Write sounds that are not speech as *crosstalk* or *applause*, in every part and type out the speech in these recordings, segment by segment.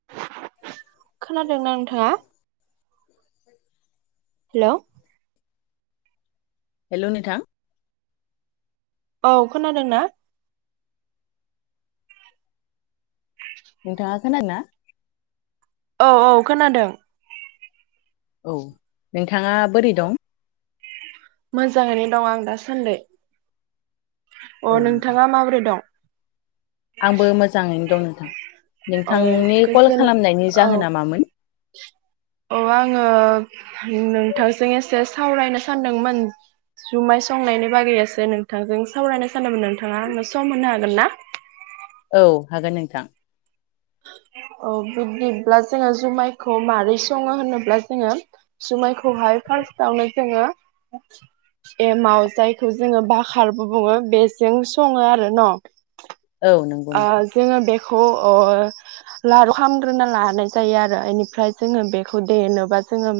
*inaudible* खोनादोंना नोंथाङा? Hello hello नोंथां औ खोनादोंना? नोंथाङा खोनादोंना? औ औ खोनादों औ नोंथाङा बोरै दं मोजाङैनो दं आं दासान्दै। अ औ नोंथां नोंथाङा माबोरै दं? आंबो मोजाङैनो दं नोंथां। औ नोंथांनि कल खालामनायनि जाहोना मामोन? अ आङो नोंथांजों एसे सावरायनो सानदोंमोन। जुमाय संनायनि बागैयासो नोंथांजों सावरायनो सानमोन नोंथाङा आंनो सम होनो हागोन ना? औ हागोन नोंथां। औ बिदिब्ला जोङो जुमायखौ माबोरै सङो होनोब्ला जोङो जुमायखौहाय फार्स्टआवनो जोङो एमाव जायखौ जोङो बखारबो बुङो बेजों सङो आरो न'। औ नंगौ ओ नोंथां जोङो बेखौ ओ लारु खालामग्रोना लानाय जायो आरो बेनिफ्राय जोङो बेखौ देनोबा जोङो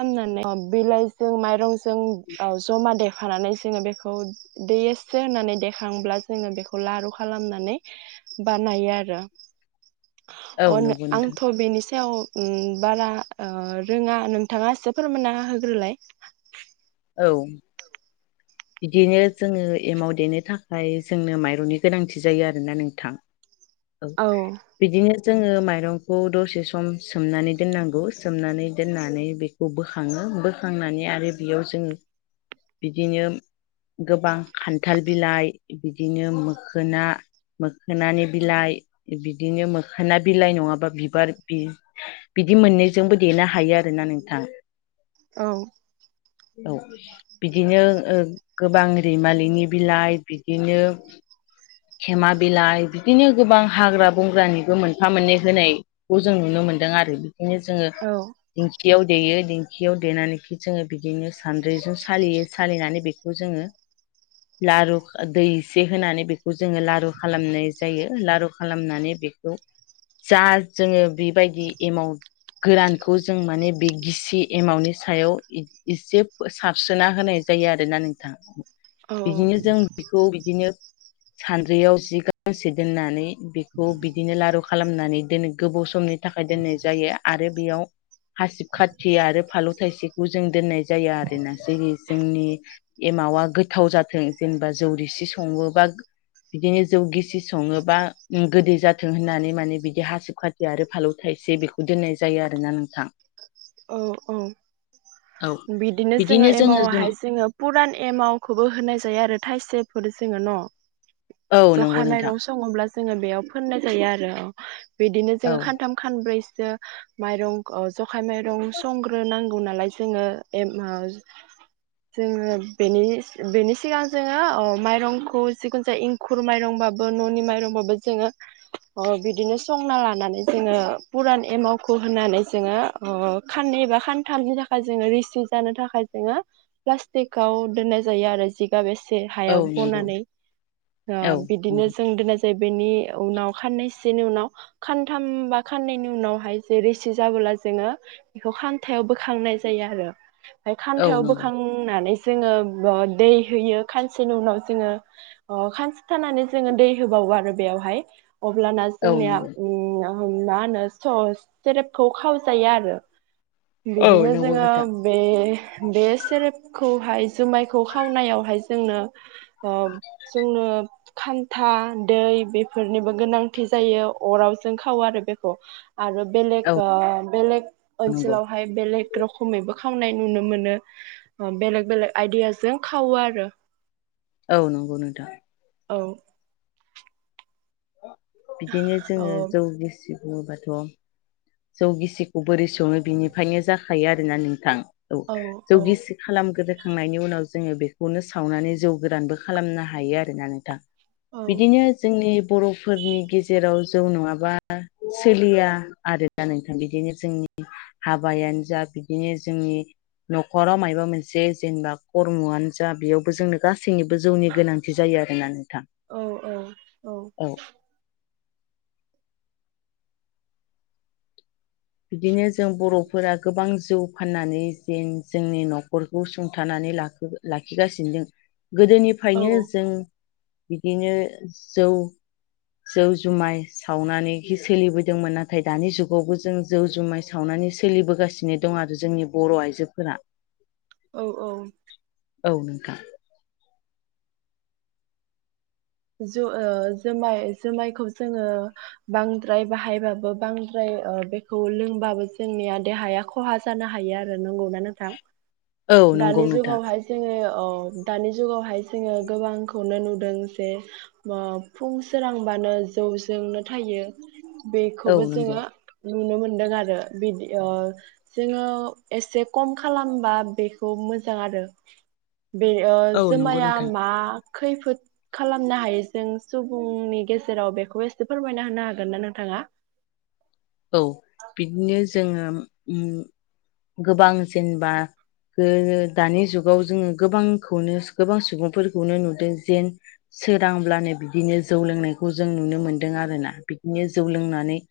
खालामनानै बिलाइजों माइरंजों जमा देखानानै जोङो बेखौ दै एसो होननानै देखांब्ला जोङो बेखौ लारु खालामनानै बानायो आरो औ अ नो- नंगौ नोंथां आंथ' बेनि सायाव ओम ओ बारा रोङा नों नोंथाङा एसे फोरमायना होग्रोलाय औ बिदिनो जोङो एमाव देनो थाखाय जोंनो माइरंनि गोनांथि जायो आरोना नोंथां। *inaudible* औ बिदिनो जोङो माइरंखौ दसे सम सोमनानै दोननांगौ सोमनानै दोननानै बे खौ बोखाङो बोखांनानै आरो बेयाव जोङो बिदिनो गोबां खान्थाल बिलाइ बिदिनो मोखोना मोखोनानि बिलाइ बिदिनो मोखोना बिलाइ नङाबा बिबार बि बिदि मोननैजोंबो देनो हायो आरोना नोंथां। औ औ बिदिनो ओ गोबां रैमालिनि बिलाइ बिदिनो खेमा बिलाइ बिदिनो गोबां हाग्रा बंग्रानिबो मोनफा मोननै होनाय खौ जों नुनो मोनदों आरो बेखायनो जोङो औ दिंखियाव देयो दिंखियाव देनानैखि जोङो बिदिनो सान्द्रिजों सालियो सालिनानै बे बेखौ जोङो लारु दै एसे होनानै बेखौ जोङो लारु खालामनाय जायो। लारु खालामनानै बेखौ जा जोङो बेबायदि एमाव गोरानखौ जों माने बे गिसि एमावनि सायाव इसे सारस्रोना होनाय जायो आरोना नोंथां। औ बिदिनो जों बेखौ बिदिनो सानद्रियाव जि गांसे दोननानै बेखौ बिदिनो लारु खालामनानै दोनो गोबाव समनि थाखाय दोननाय जायो आरो बेयाव हासिब खाति आरो फालौ थाइसेखौ जों दोननाय जायो आरो ना जेरै जोंनि एमावा गोथाव जाथों जेनेबा जौरिसि सङो बा बिदिनो जौ गिसि सङोबा गोदै जाथों होननानै माने बिदि हासिब खा दि आरो फालौ थाइसे बेखौ दोननाय जायो आरो ना नोंथां। औ औ औ बिदिनो जोङो एमाव आहाय जोङो पुरान एमावखौबो होनाय जायो आरो थाइसेफोर जोङो न' औ जखा नंगौ नोंथां माइरं सङोब्ला जोङो बेयाव फोननाय जायो आरो बिदिनो जोङो औ खानथाम खानब्रैसो माइरं ओ जखाय माइरं संग्रो नां गौ नालाय जोङो ओ जोङो बेनि बेनि सिगां जोङो अ माइरंखौ जिखुनु जाया खुर माइरंबाबो न'नि माइरंबाबो जोङो अ बिदिनो संना लानानै जोङो पुरान एमावखौ होनानै जोङो ओ खाननै एबा खान्थामनि थाखाय जोङो रिसि जानो थाखाय जोङो प्लास्टिकाव दोननाय जायो आरो जिगाब बेसे औ हायाव नंगौ बनानै ओ औ बिदिनो नंगौ जों दोननाय जायो बेनि उनाव खाननैसोनि उनाव खानथाम बा खाननैनि उनावहाय जे रिसि जाबोला जोङो बेखौ खानथायाव बोखांनाय जायो आरो ओमफ्राय औ खान्थायाव नंगौ बोखांनानै जोङो दै होयो खानसेनि उनाव जोङो ओ खानसे थानानै जोङो दै होबावो आरो बेयावहाय अब्लाना औ जोंनिया नंगौ उ उ मा होनो सस सेरेपखौ खावजायो आरो औ बिदिनो नंगौ जोङो नोंथां बे बे सेरेबखौहाय जुमायखौ खावनायावहाय जोंनो ओ जोंनो खान्था दै बेफोरनिबो गोनांथि जायो अराव जों खावो आरो बेखौ आरो औ बेलेग आ बेलेग नंगौ ओनसोलावहाय बेलेग रोखोमैबो खावनाय नुनो मोनो ओ बेलेग बेलेग आइदियाजों खावो आरो औ नंगौ नोंथां औ बिदिनो औ जोङो जौ गिसि बुंबाथ' जौ गिसिखौ बोरै सङो बिनिफ्रायनो जाखायो आरोना नोंथां औ जौ गिसि खालामग्रोखांनायनि उनाव जोङो बेखौनो सावनानै जौ गोरानबो खालामनो हायो आरोना नोंथां। औ बिदिनो जोंनि बर'फोरनि गेजेराव जौ नङाबा सोलिया आरो ना नोंथां बिदिनो जोंनि हाबायानो जा बिदिनो जोंनि न'खराव मायबा मोनसे जेनेबा खर्मआनो जा बेयावबो जोंनो गासैनिबो जौनि गोनां थि जायो आरोना नोंथां औ औ औ बिदिनो जों बर'फोरा गोबां जौ फाननानै जेन जोंनि न'खरखौ सुंथानानै लाखि लाखिगासिनो गोदोनिफ्रायनो औ जों बिदिनो जौ जौ जुमाय सावनानै सोलिबोदोंमोन नाथाय दानि जुगावबो जों जौ जुमाय सावनानै सोलिबोगासिनो दं आरो जोंनि बर' आइजोफोरा। औ औ औ नोंथां जु ओ जुमाय जुमायखौ जोङो बांद्राय बाहायबाबो बांद्राय ओ बेखौ लोंबाबो जोंनिया देहाया खहा जानो हायो आरो नंगौना नोंथां। औ नंगौ दानि नोंथां जुगावहाय जोङो अ दानि जुगावहाय जोङो गोबांखौनो नुदों जे ओ फुं सोरांबानो जौजोंनो थायो औ बेखौबो नंगौ जोङो नुनो मोनदों आरो बिदि ओ जोङो एसे खम खालामबा बे खौ मोजां आरो बे ओ औ नंगौ जुमाया नोंथां मा खैफोद खालामनो हायो जों सुबुंनि गेजेराव बेखौ एसे फोरमायना होनो हागोन ना नोंथाङा। औ बिदिनो जोङो उम गोबां जेनेबा ओ दानि जुगाव जोङो गोबांखौनो गोबां सुबुंफोरखौनो नुदों जेन सोरांब्लानो बिदिनो जौ लोंनायखौ जों नुनो मोन्दों आरोना बिदिनो जौ लोंनानै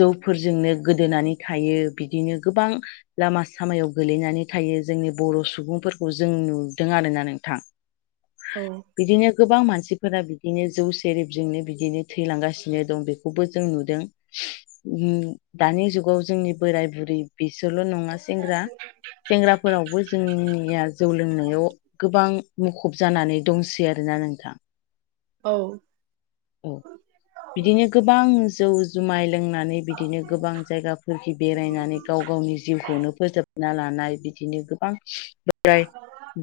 जौफोरजोंनो गोदोनानै थायो बिदिनो गोबां लामा सामायाव गोलैनानै थायो जोंनि बर' सुबुंफोरखौ जों नुदों आरोना नोंथां। *unintelligible* बिदिनो गोबां मानसिफोरा बिदिनो जौ सेरेबजोंनो बिदिनो थैलांगासिनो दं बेखौबो जों नुदों। *unintelligible* उम दानि जुगाव जोंनि बोराय बुरै बिसोरल' नं सेंग्रा सेंग्राफोरावबो जोंनिया जौ लोंनायाव गोबां मुखुब जानानै दंसै आरोना नोंथां। औ औ बिदिनो गोबां जौ जुमाय लोंनानै बिदिनो गोबां जायगाफोरखि बेरायनानै गाव गावनि जिउखौनो फोजोबना लानाय बिदिनो गोबां बोराय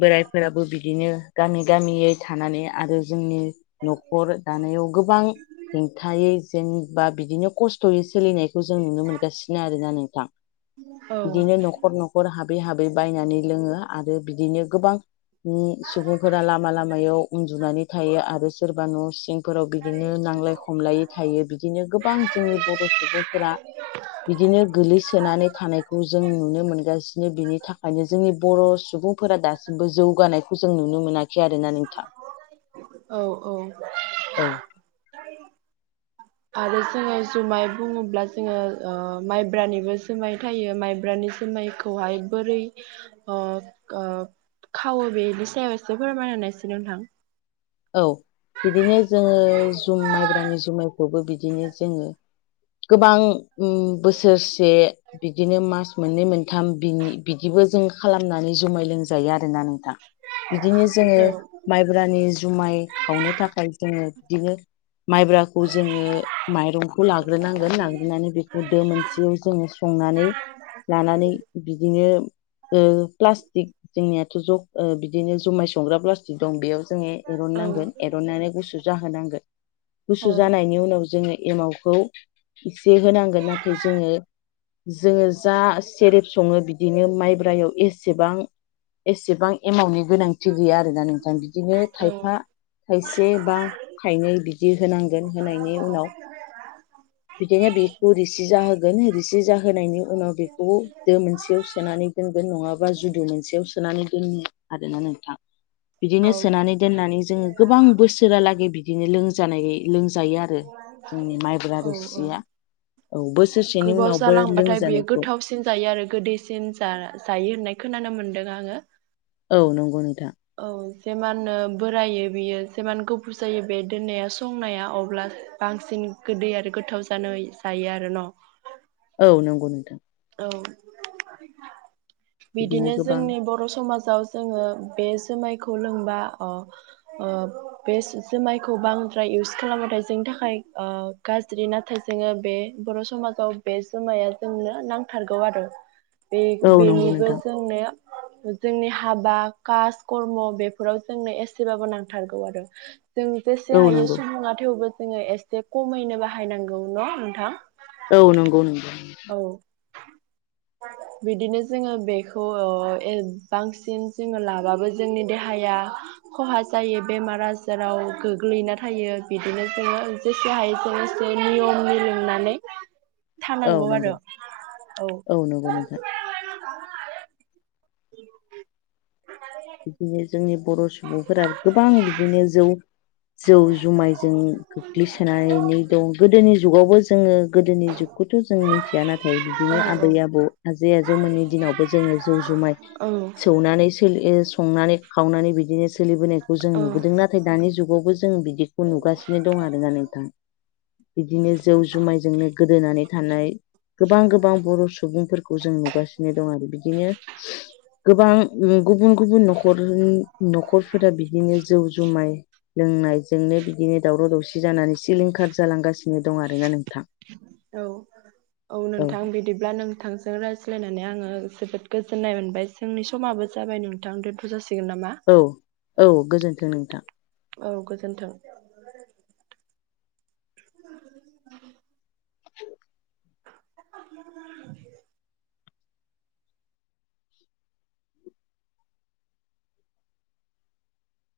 बोराइफोराबो बिदिनो गामि गामियै थानानै आरो जोंनि न'खर दानायाव गोबां हेंथायै जेनबा बिदिनो खस्थ'यै सोलिनाय खौ जों नुनो मोनगासिनो आरोना नोंथां औ बिदिनो न'ख खर न'खर हाबै हाबै बायनानै लोङो आरो बिदिनो गोबां सुबुंफोरा लामा लामायाव उन्दुनानै थायो आरो सोरबा न' सिं फोराव बिदिनो नांलाय खमलायै थायो बिदिनो गोबां जोंनि बर' सुबुंफोरा बिदिनो गोलैसोनानै थानायखौ जों नुनो मोनगासिनो बिनि थाखायनो जोंनि बर' सुबुं फोरा दासिमबो जौगानायखौ जों नुनो मोनाखै आरोना नोंथां। औ औ औ आरो जोङो जुमाय बुङोब्ला जोङो अ माइब्रानिबो जोमाय थायो माइब्रानि जोमाय खौहाय बोरै ओ ओ खावो बेनि सायाव एसे फोरमायना होनायसै नोंथां। औ बिदिनो जोङो जु जुम माइब्रानि जुमायखौबो बिदिनो जोङो गोबां उम बोसोरसे बिदिनो मास मोननै मोन थाम बिनि बिदिबो जों खालामनानै जुमाय लोंजायो आरोना नोंथां। बिदिनो जोङो औ माइब्रानि जुमाय खावनो थाखाय जोङो बिदिनो माइब्राखौ जोङो माइरंखौ लाग्रोनांगोन लाग्रोनानै बेखौ दो मोनसेयाव जोङो संनानै लानानै बिदिनो ओ प्लास्टिक जोंनियाथ' ज' ओ बिदिनो जुमाय संग्रा प्लास्टिक दं बेयाव जोङो औ एरननांगोन एरननानै गुसु जाहोनांगोन औ गुसु जानायनि उनाव जोङो एमाव खौ एसे होनांगोन नाथाय जोङो जोङो जा सेरेब सङो बिदिनो माइब्रायाव एसेबां एसेबां एमाउनि गोनांथि गैया आरोना नोंथां बिदिनो औ थाइ थाइसे बा थाइनै बिदि होनांगोन होनायनि उनाव *unintelligible* बिदिनो बेखौ रिसि जाहोगोन रिसि जाहोनायनि उनाव बेखौ दो मोनसेयाव सोनानै दोनगोन नङाबा जुदु मोनसेयाव सोनानै दोनो आरोना नोंथां। *inaudible* बिदिनो सोनानै दोननानै जोङो गोबां बोसोरालागै बिदिनो लोंजानाय लोंजायो आरो जोंनि माइब्रा औ औ रोसिया औ बोसोरसेनि गोबाव उनावबो जालांबाथाय बियो लोंजानायखौ गोथावसिन जायो आरो गोदै सिन जा जायो होननाय खोनानो मोन्दों आङो। औ नंगौ नोंथां। औ जेमाननो बोरायो बियो जेमान गोबाव जायो बे दोननाया संनाया अब्ला बांसिन गोदै आरो गोथाव जानाय जायो आरो न'? औ नंगौ नोंथां। औ बिदिनो जोंनि बर' समाजाव जोङो बे जोमायखौ लोंबा अ औ बे जुमायखौ बांद्राय इउस खालामाथाय जोंनि थाखाय ओ गाज्रि नाथाय जोङो बे बर' समाजाव बे जुमाया जोंनो नां थारगौ आरो बे औ नंगौ बेनिबो नोंथां जोंनिया जोंनि हाबा, कास, कर्म बेफोराव जोंनो एसेबाबो नांथारगौ आरो। जों औ जेसे हायो नंगौ सुबुङा थेवबो जोङो एसे खमैनो बाहायनांगौ। न' नोंथां? औ नंगौ नोंथां। औ बिदिनो जोङो बेखौ ओ एजांसिन जोङो लाबाबो जोंनि देहाया खहा जायो बेमार आजाराव गोग्लैना थायो बिदिनो जोङो जेसे हायो एसे नियम नि लोंनानै थाब औ नंगौ औ नंगौ नोंथां। *unintelligible* *unintelligible* बिदिनो जोंनि बर' सुबुंफोराबो गोबां बिदिनो जौ जौ जुमायजों गोग्लैसोनानै दं गोदोनि जुगावबो जोङो गोदोनि जुगखौथ' जों मिथिया नाथाय औ बिदिनो आबै-आबौ, आजै-आजौमोननि दिनाव बो जोङो जौ जुमाय औ सौनानै संनानै खावनानै बिदिनो सोलिबोनायखौ जों औ नुबोदों नाथाय दानि जुगावबो जों बिदि खौ नुगासिनो दं आरोना नोंथां बिदिनो जौ जुमायजोंनो गोदोनानै थानाय गोबां गोबां बर' सुबुं फोर खौ जों नुगासिनो दं आरो बिदिनो गोबां गुबुन गुबुन न खर न'खरफोरा बिदिनो जौ जुमाय लोंनायजोंनो बिदिनो दावराव-दावसि जानानै सिलिंखार जालांगासिनो। दं आरोना नोंथां औ औ नोंथां बिदिब्ला नों नोथांजों रायज्लायनानै आङो जोबोद गोजोननाय मोनबाय। जोंनि समाबो जाबाय नोंथां दोनथ' जासिगोन नामा? औ औ गोजोन्थों नोंथां। औ गोजोन्थों। *unintelligible* *inaudible* *inaudible*